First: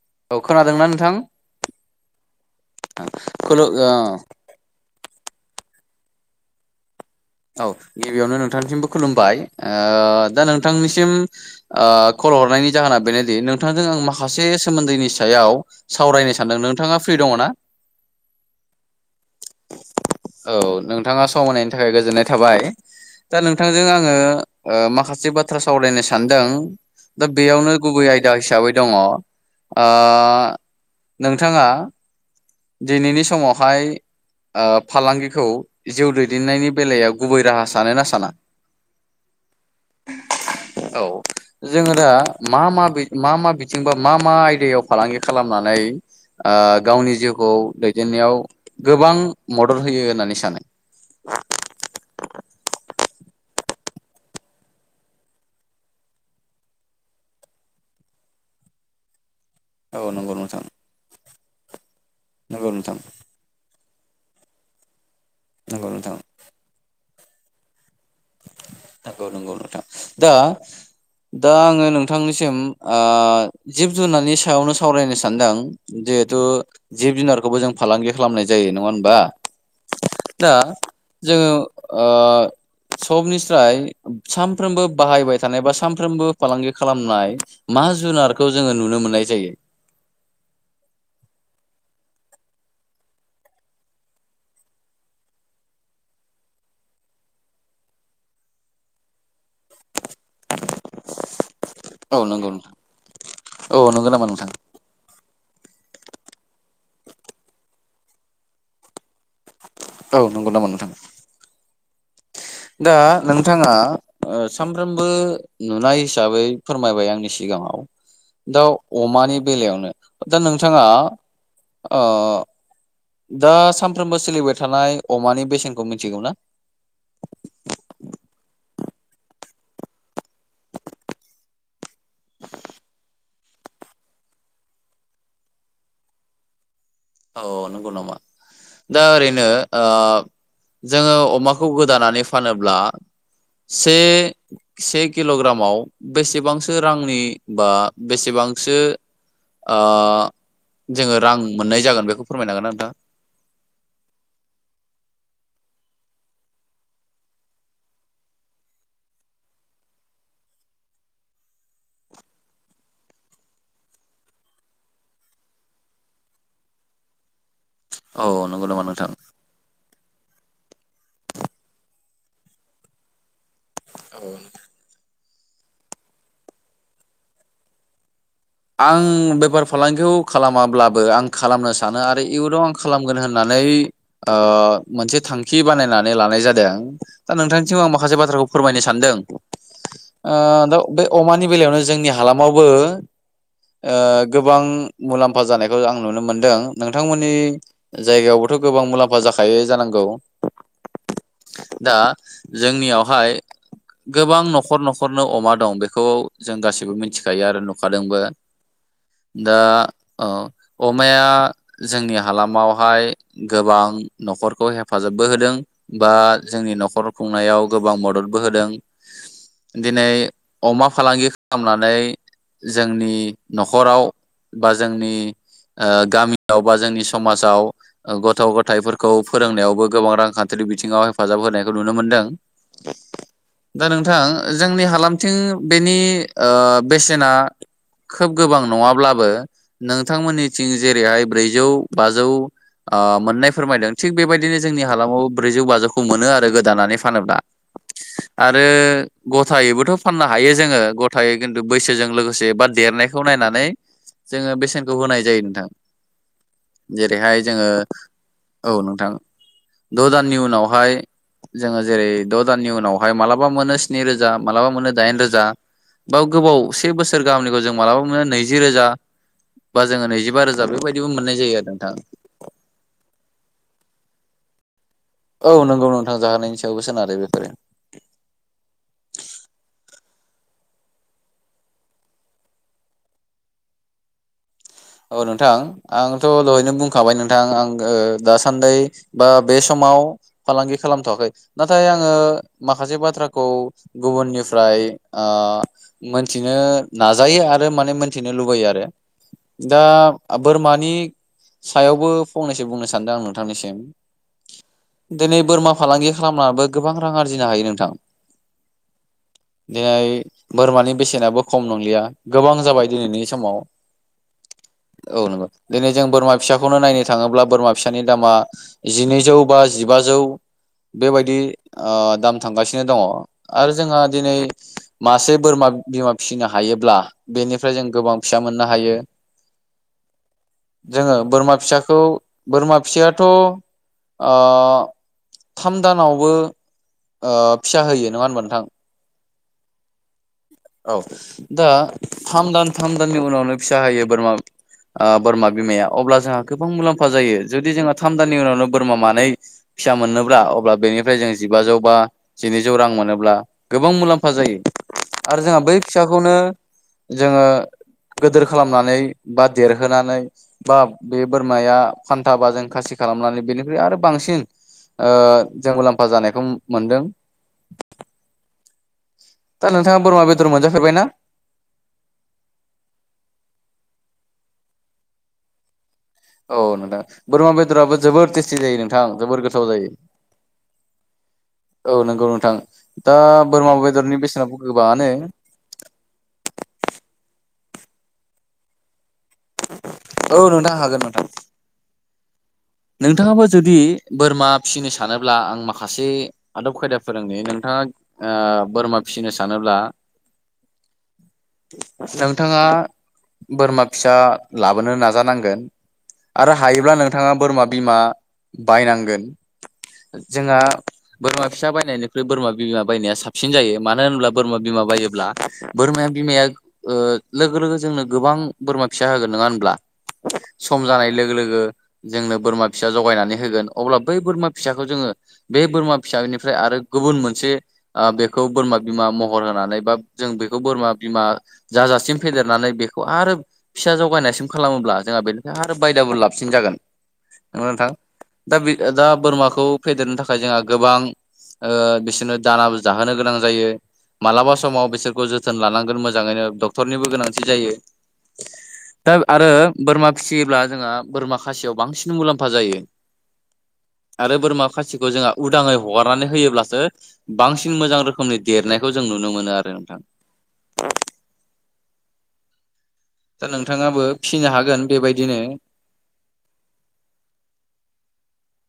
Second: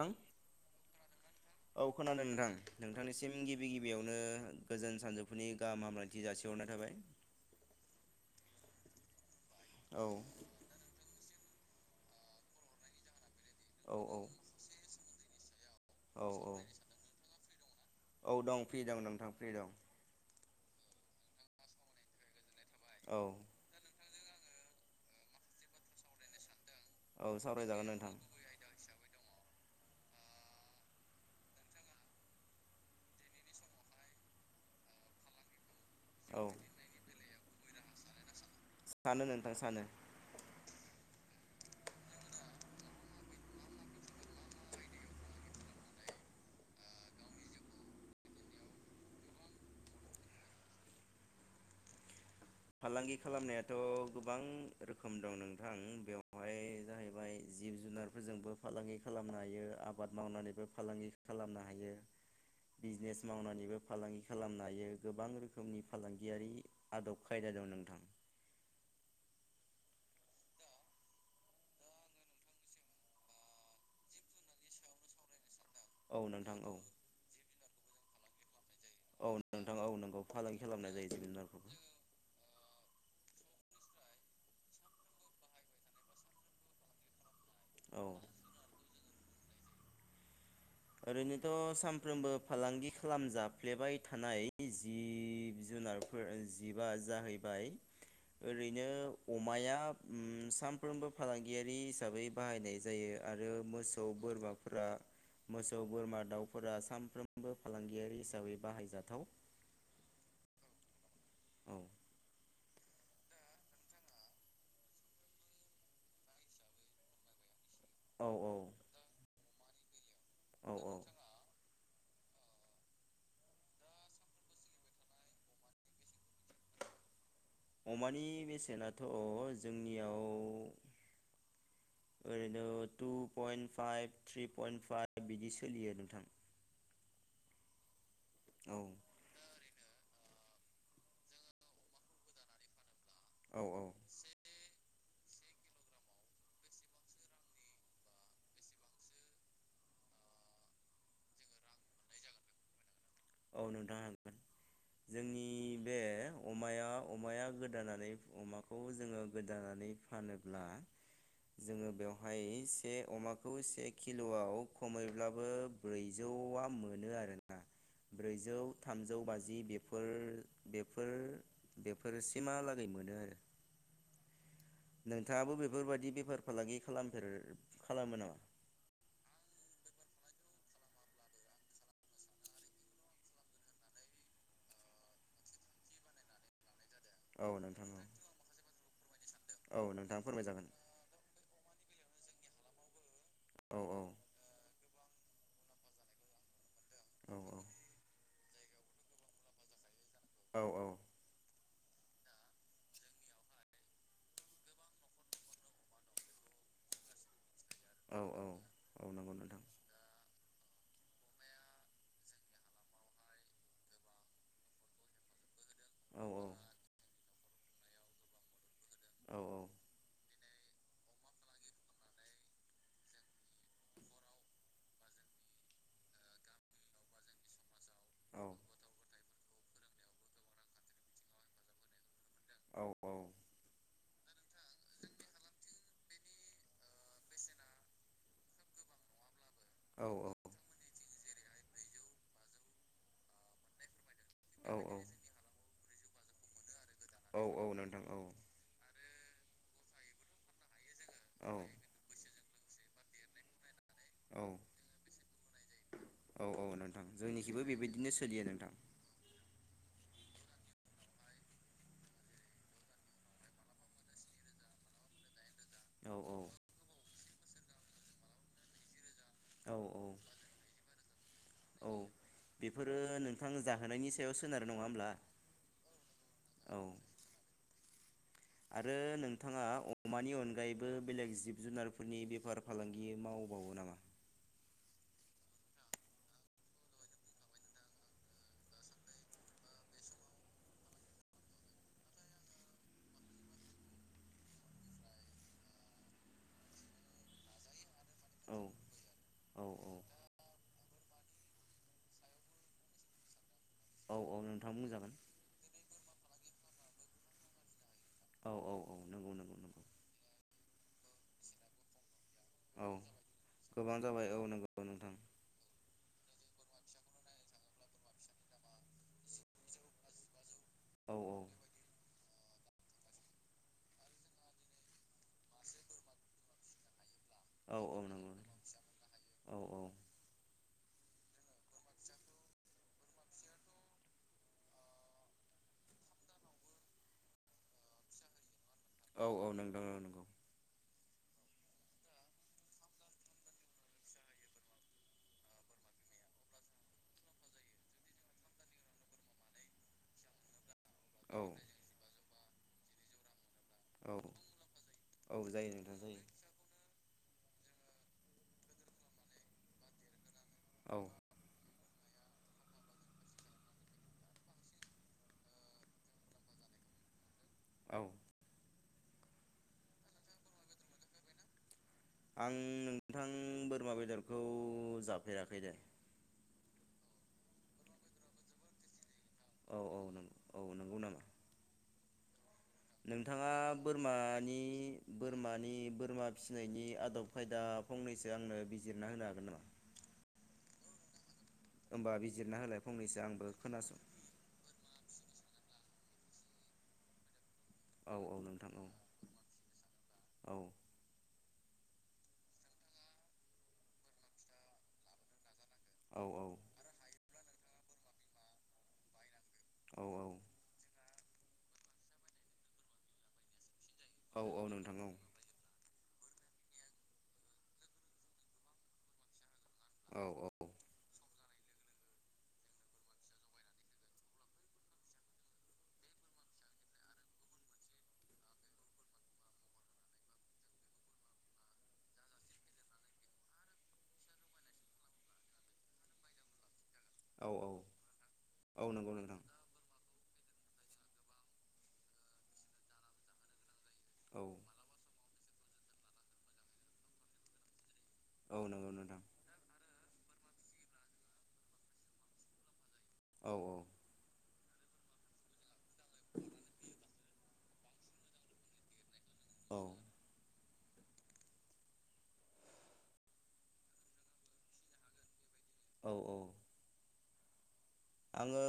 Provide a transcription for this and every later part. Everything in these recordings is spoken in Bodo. नोंथां औ नोंथां खोनादोंना नोंथां औ खोनादों नोंथां नोंथांनिसिम खुलु गिबि ओ गिबियावनो गोजोन सानजौफोरनि गाहाम हाम्लायथि जासिहरनाय थाबाय। औ गिबियावनो नोंथांनिसिमबो खुलुमबाय। औ ओ दा नोंथांनिसिम ओ खल हरनायनि जाहोना बेनो नोंथांजों आं औ औ माखासे सोमोन्दोनि सायाव औ सावरायनो औ सानदों नोंथाङा फ्रि दङ ना? औ दं फ्रि दं नोंथां फ्रि दं औ नोंथाङा सम होनायनि थाखाय गोजोननाय थाबाय। औ दा नोंथांजों आङो ओ ओ माखासे बाथ्रा सावरायनो सानदों दा बेयावनो सावरायजागोन गुबै नोंथां आयदा हिसाबै दङ ओ नोंथाङा दिनैनि समावहाय ओ फालांगिखौ जिउ औ दैदेननायनि बेलायाव गुबै राहा सानो ना साना? सानो नोंथां सानो। औ जोङो दा मा मा मा मा बिथिं बा मा मा आयदायाव फालांगि खालामनानै ओ गावनि जिउ खौ दैदेननायाव गोबां मदद होयो होननानै सानो? फालांगि खालामनायाथ' गोबां रोखोम दं नोंथां बेवहाय जाहैबाय जिब जुनारफोरजोंबो फालांगि खालामो। नो हायो औ आबाद नंगौ नोंथां मावनानैबो फालांगि खालामनो हायो नंगौ नोंथां बिजनेस मावनानैबो फालांगि खालामनो हायो। गोबां रोखोमनि नंगौ नोंथां फालांगियारि आदब खायदा दं नोंथां नंगौ नंगौ नोंथां। दा दा आङो नोंथांनिसिम ओ जिब जुनारनि सायावनो सावरायनो सानदों औ जिहेथु नोंथां औ जिब जुनारखौबो जों फालांगि खालामनाय जायो नङा हबा? औ नोंथां औ नंगौ दा फालांगि खालामनाय जायो जिब जोङो जुनारफोरखौ ओ सबनिस्राय सानफ्रोमबो बाहायबाय थानाय बा सानफ्रोमबो फालांगि खालामनाय मा औ जुनारखौ जोङो नुनो मोननाय जायो। ओरैनोथ' सानफ्रोमबो फालांगि खालामजफ्लेबाय थानाय जिब जुनारफोर जिबआ जाहैबाय ओरैनो अमाया सानफ्रोमबो फालांगि यारि औ हिसाबै नंगौ नोंथां बाहायनाय जायो आरो औ मोसौ नंगौ नामा नोंथां बोरमाफोरा मोसौ बोरमा दाउफोरा सानफ्रोमबो फालांगियारि हिसाबै बाहायजाथाव औ नंगौ नामा नोंथा औ दा नोंथाङा सानफ्रोमबो नुनाय हिसाबै फोरमायबाय आंनि सिगाङाव औ दाउ अमानि बेलायावनो दा औ नोंथाङा औ ओ दा सानफ्रोमबो सोलिबाय थानाय अमानि बेसेनखौ मिथिगौ ना अमानि बेसेनाथ' जोंनियाव ओरैनो two point five three point five बिदि सोलियो नोंथां औ नंगौ नामा औ दा ओरैनो आ जोङो अमाखौ गोदानानै फानोब्ला औ औ से से किल'ग्रामाव बेसेबांसो रांनि बा बेसेबांसो आ जोङो रां मोननाय जागोन बेखौ फोरमायनो हागोनना नोंथां? [inaudible] औ ब्रैजौ नंगौ नामा नोंथां? थामजौ बाजि [unintelligible] बेफोर बेफोरसिमहालागै मोनो आरो [unintelligible] नोंथाङाबो बेफोरबायाददि बेफार फालांगि खालामफेर खालामो नामा? आं बेफार फालांगिखौ खालामाब्लाबो आं खालामनो सानो आरो इयुनाव आं खालामगोन होननानै ओ मोनसे थांखि बानायनानै लानाय जादों दा औ नोंथांसिम आं नोंथां औ माखासे बाथ्रा फोरमायनो सान फान्दों औ नोंथां ओ फोरमायजागोन दा बे अमानि बेलायावनो जोंनि हालामावबो औ ओ औ गोबां मुलाम्फा जानायखौ आं नुनो मोनदों नोंथांमोननि औ जायगायावबोथ' गोबां मुलाम्फा जाखायो जानांगौ औ औ दा जोंनियावहाय गोबां न'खर न'खरनो अमा दं बेखौ जों गासिबो मिथिखायो आरो नु औ खादोंबो औ औ नंगौ दा नोंथां आ अ अमाया जोंनि हालामावहाय गोबां न'खरखौ हेफाजाबबो होदों बा औ औ जोंनि न'खर खुंनायाव गोबां मददबो होदों औ दिनै अमा फालांगि खालामनानै जोंनि न'खराव बा जोंनि गामियाव बा जोंनि समाजाव औ गथ' गथाइफोरखौ फोरोंनायावबो गोबां रांखान्थिारि बिथिङाव हेफाजाब होनायखौ नुनो मोन्दों औ [inaudible] दा नों थां जोंनि हालामथिं बेनि ओ बेसेना खोब गोबां नङाब्लाबो नोंथांमोननिथिं जेरैहाय ब्रैजौ बाजौ ओ मोननाय फोरमायदों थिग बेबायदिनो औ जोंनि हालामावबो ब्रैजौ बाजौ खौ मोनो आरो गोदानानै फानोब्ला औ औ नोंथां औ आरो गथायैबोथ' फाननो हायो जोङो ग थायै खिन्थु बैसोजों लोगोसे बाट देरनायखौ नायनानै जोङो औ बेसेनखौ होनाय जायो नोंथां औ औ नोंथां जेरैहाय जोंनिखिबो जोङो बेबायदिनो सोलियो औ नोंथां द दान दाननि उनावहाय जोङो जेरै द' दाननि उनावहाय मालाबा मोनो स्नि रोजा मालाबा मोनो दाइन रोजा औ बा औ गोबाव से बोसोर गाहामनिखौ जों मालाबा मोनो नैजि रोजा औ बा जोङो औ नैजिबा रोजा बेबायदि दिबो मोननाय जायो आरो नोंथां औ बेफोरो नोंथां जाहोनायनि सायाव सोनारो नङा होमब्ला औ नंगौ नोंथां जाहोनायनि औ सायावबो सोनारो बेफोरो आरो नोंथाङा अमानि अनगायैबो बेलेग जिब जुनारफोरनि बेफार फालांगि मावबावो नामा औ नोंथां आंथ' दहायनो बुंखाबाय नोंथां आं दासान्दि बा बे समाव फालांगि खालामथ'वाखै नाथाय आङो माखासे बाथ्राखौ गुबुननिफ्राय मोनथिनो नाजायो आरो माने मिथिनो औ लुबैयो आरो औ दा औ बोरमानि सायावबो फंनैसो बुंनो सानदों आं नोंथांनिसिम औ औ नोंथां बुंजागोन दिनै बोरमा फालांगि खालामनाबो गोबां रां आरजिनो हायो नोंथां औ औ नंगौ नंगौ नंगौ [inaudible] बोरमानि बेसेनाबो खम नंलिया गोबां जाबाय औ दिनैनि समाव गोबां जाबाय औ नंगौ नोंथां औ नोंगौ जेरै जों बोरमा फिसाखौनो नायनो थाङोब्ला बोरमा फिसानि दामा जिनैजौ बा जिबाजौ। औ औ बेबायदि दाम थांगासिनो दङ आरो जोंहा दिनै मासे बोरमा बिमा फिसिनो हायोब्ला। बेनिफ्राय औ जों औ गोबां नंगौ फिसा मोननो हायो। औ औ जोङो बोरमा फिसाखौ बोरमा फिसायाथ थाम दानावबो फिसा होयो नङा होनबा नोंथां। औ औ नोंथां औ नंगौ। औ दा थाम दान थाम दाननि उनावनो फिसा होयो बोरमा बोरमा बिमाया अब्ला जोंहा गोबां मुलाम्फा जायो जुदि जोंहा थाम दाननि उनावनो बोरमा मानै फिसा मोनोब्ला अब्ला। बेनिफ्राय जों औ जिबाजौ बा। जिनै जौ रां मोनोब्ला। गोबां औ मुलाम्फा जायो। औ आरो जोंहा जायो बै नोंथां जायो फिसाखौनो। जोंङो गिदिर खालामनानै बा देरहोनानै। बा औ बे बोरमाया। फान्था बा जों खासि खालामनानै बेनिख्रुइ आरो बांसिन ओ जों मुलाम्फा जानायखौ मोनदों। औ। दा नोंथाङा बोरमा बेदर मोनजाफेरबायना? आं नोंथां बोरमा बेदरखौ जाफेराखै दे। औ नोंथां बोरमा बेदराबो जोबोर टेस्टि जायो नोंथां। जोबोर गोथाव औ जायो औ नंगौ औ नंगौ नामा। औ नंगौ नोंथां। दा नोंथाङा बोरमा बेदरनि बेसेनाबो बोरमानि गोबाङानो बोरमानि बोरमा फिसिनायनि आदब खायदा। दा फंनैसो आंनो बिजिरना होनो हागोन दा? औ नोंथां हागोन। हागोन नोंथां। [unintelligible] फंनैसो नोंथाङाबो आंबो जुदि खोनासं बोरमा फिसिनो सानोब्ला आं माखासे। माखासे आदब खायदा फोरोंनि नोंथां। औ औ नोंथाङा नोंथां औ बोरमा फिसिनो सानोब्ला। औ नोंथाङा बोरमा फिसा लाबोनो नाजानांगोन। औ आरो हायोब्ला नोंथाङा। बोरमा। बिमा बायनांगोन। औ जोंहा। बोरमा फिसा बायनायनिख्रुइ बोरमा बिमा बायनाया साबसिन जायो। मानो होनब्ला औ बोरमा औ बिमा नोंथां औ बायोब्ला बोरमाया। बिमाया लोगो लोगो जोंनो गोबां बोरमा फिसा होगोन नङा होनब्ला। औ सम जानाय लोगो लोगो [unintelligible] जोंनो बोरमा फिसा जगायनानै होगोन अब्ला बै बोरमा फिसाखौ जोङो बे बोरमा फिसानिफ्राय आरो गुबुन मोनसे ओ बेखौ बोरमा बिमा महर होनानै बा जों बेखौ बोरमा बिमा जाजासिम फेदेरनानै बेखौ आरो फिसा जगायनायसिम खालामोब्ला जोंहा बेनिफ्राय आरो बायदाबो लाबसिन जागोन औ [unintelligible] औ नोंथां दा बे औ दा नंगौ नोंथां बोरमाखौ फेदेरनो थाखाय जोंङा गोबां ओ बिसोरनो दानाबो जाहोनो गोनां जायो औ मालाबा समाव बिसोरखौ [unintelligible] जोथोन लानांगोन मोजाङैनो डक्टरनिबो गोनांथि जायो औ नंगौ दा नोंथां आरो बोरमा फिसियोब्ला जोङो बोरमा खासियाव बांसिन [unintelligible] [unintelligible] मुलाम्फा जायो औ आरो बोरमा [unintelligible] [unintelligible] उदाङै हगारनानै होयोब्लासो बांसिन मोजां रोखोमनि देरनायखौ जों नुनो [unintelligible] नुनो मोनो आरो नोंथां औ [unintelligible] दा नोंथाङाबो फिनो हागोन बेबायदिनो औ औ आङो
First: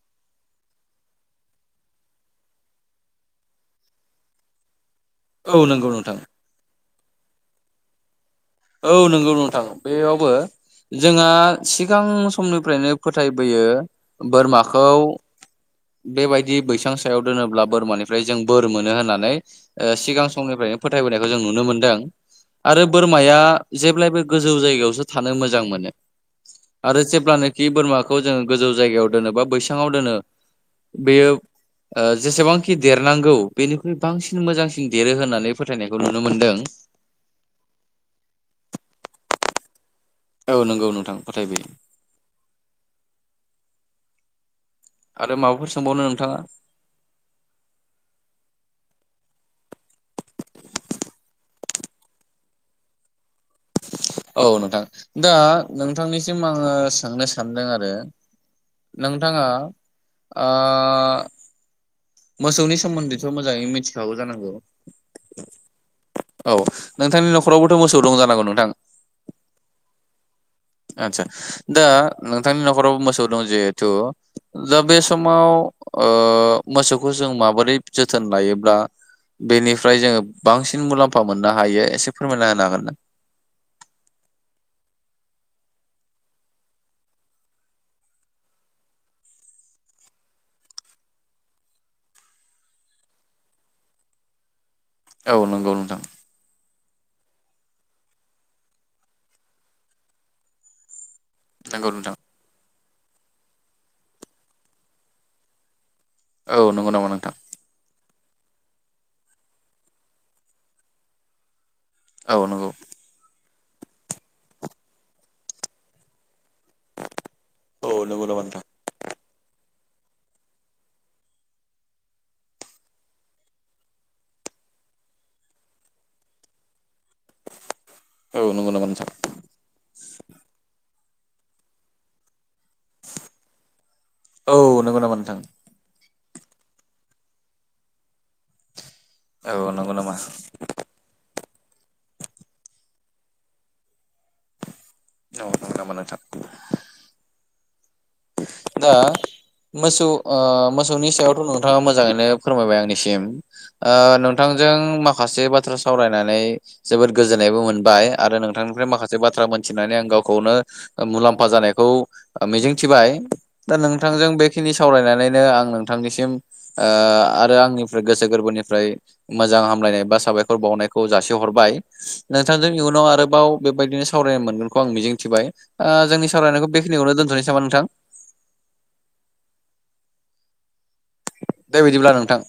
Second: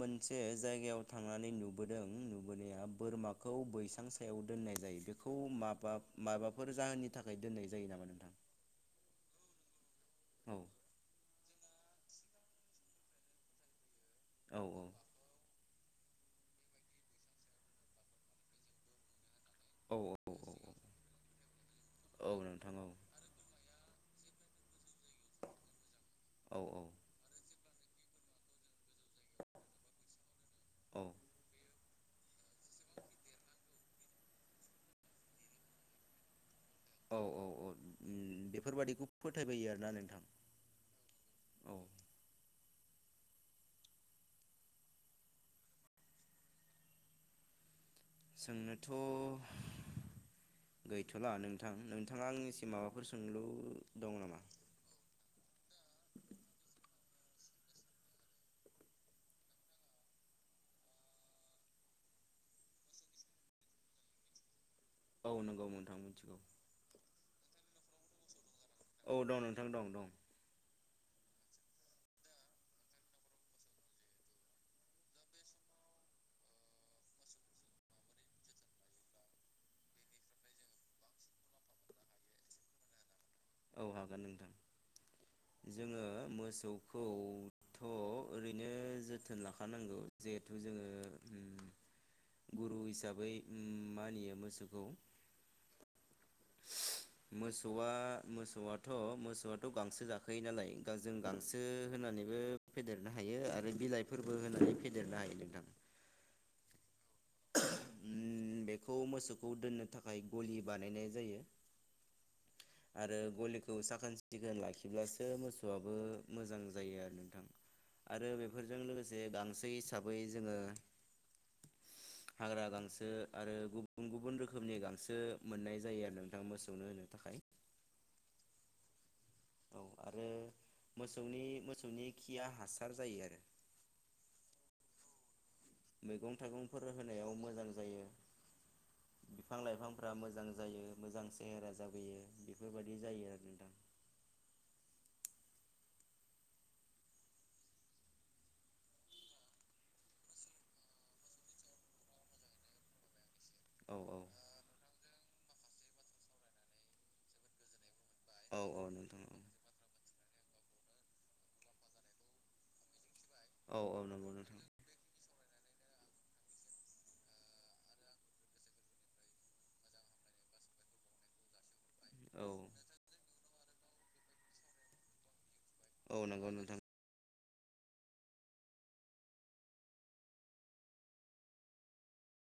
मोनसे जायगायाव थांनानै नुबोदों नुबोनाया बोरमाखौ बैसां सायाव दोननाय जायो। बेखौ औ नंगौ माबा नोंथां माबाफोर जाहोननि थाखाय दोननाय जायो नामा नोंथां? औ नंगौ नोंथां बेयावबो औ जोंहा सिगां समनिफ्रायनो फोथायबोयो औ बोरमाखौ बेबायदि बैसां सायाव दोनोब्ला बोरमानिफ्राय जों बोर मोनो होननानै ओ औ सिगां औ औ समनिफ्रायनो फोथायबोनायखौ जों नुनो मोनदों औ नोंथां आरो औ बोरमा आ जेब्लायबो गोजौ जायगायावसो थानो मोजां मोनो। औ आरो जेब्लानो खि बोरमाखौ जोङो गोजौ जायगायाव दोनो बा बैसाङाव दोनो औ बेयो ओ जेसेबांखि देरनांगौ बेनिख्रुइ बांसिन मोजांसिन देरो होननानै फोथायनायखौ नुनो मोनदों। औ औ औ बेफोरबादिखौ फोथायबोयो आरोना नोंथां। औ नंगौ नोंथां फोथायबोयो।। औ आरो माबाफोर सोंबावनो नोंथाङा। सोंनोथ' गैथ'ला नोंथां नोंथाङा आंनिसिम माबाफोर सोंलु दं नामा औ नोंथां दा नोंथांनिसिम आङो सोंनो सान्दों आरो नोंथाङा ओ मोसौनि सोमोन्दैथ' मोजाङै मिथिखागौ जानांगौ। औ नंगौ नोंथां मिथिगौ रावबोथ' मोसौ दं जानांगौ नोंथां औ दं नोंथां दं दं आदसा दा नोंथांनि न'खराव मोसौ दं जिहेथु दा बे समाव ओ मोसौखौ जों माबोरै जोथोन लायोब्ला बेनिफ्राय जोङो बांसिन मुलाम्फा मोननो हायो एसे फोरमायना होनो हागोन ना। औ हागोन नोंथां जोङो मोसौखौथ' ओरैनो जोथोन लाखानांगौ जिहेथु जोङो ओ गुरु हिसाबै ओ मानियो मोसौखौ। औ नंगौ नोंथां। मोसौआ मोसौआथ' मोसौआथ' गांसो जाखायो नालाय गां जों गांसो नंगौ नोंथां होनानैबो फेदेरनो हायो आरो बिलाइफोरबो होनानै फेदेरनो हायो नोंथां। औ नंगौ नामा नोंथां ओम बेखौ मोसौखौ दोननो थाखाय गलि बानायनाय जायो। औ नंगौ आरो गलिखौ साखोन सिखोन लाखिब्लासो मोसौआबो मोजां जायो आरो नोंथां औ नंगौ आरो नामा नोंथां? बेफोरजों लोगोसे जे गांसो हिसाबै जोङो हाग्रा गांसो आरो गुबुन गुबुन रोखोमनि गांसो मोननाय जायो आरो नोंथाङा मोसौनो होनो थाखाय। औ नंगौ नामा नोंथां औ आरो मोसौनि मोसौनि खिया हा औ नंगौ नामा नोंथां मैगं थाइगंफोर होनायाव मोजां जायो बिफां औ नंगौ लाइफांफ्रा नामा मोजां जायो मोजां सेहेरा जाबोयो बेफोरबायदि बि जायो आरो नोंथां औ नंगौ नामा नोथां दा मोसौ मोसौनि सायावथ' नोंथाङा मोजाङैनो फोरमायबाय आंनिसिम औ औ नोंथांजों मा माखासे बाथ्रा सावरायनानै जोबोद गोजोननायबो मोनबाय आरो औ औ नोंथांनिफ्राय माखासे नोंथां बाथ्रा औ मोन्थिनानै आं गाव खौनो मुलाम्फा जानायखौ मिजिं थिबाय दा औ औ नोंथांजों नंगौ नोंथां बेखिनि सावरायनानैनो आं नोंथांनिसिम आरो आंनिफ्राय गोसो गोरबोनिफ्राय मोजां हामलायनाय बा साबायखर बावनायखौ जासिहरबाय औ नोंथांजों इयुनाव आरोबाव बेबायदिनो सावरायनो मोनगोनखौ आं मिजिंथिबाय औ जोंनि नंगौ सावरायनायखौ नोंथां बेखिनियावनोदोनथ'सै दां दे बिदिब्ला नोंथां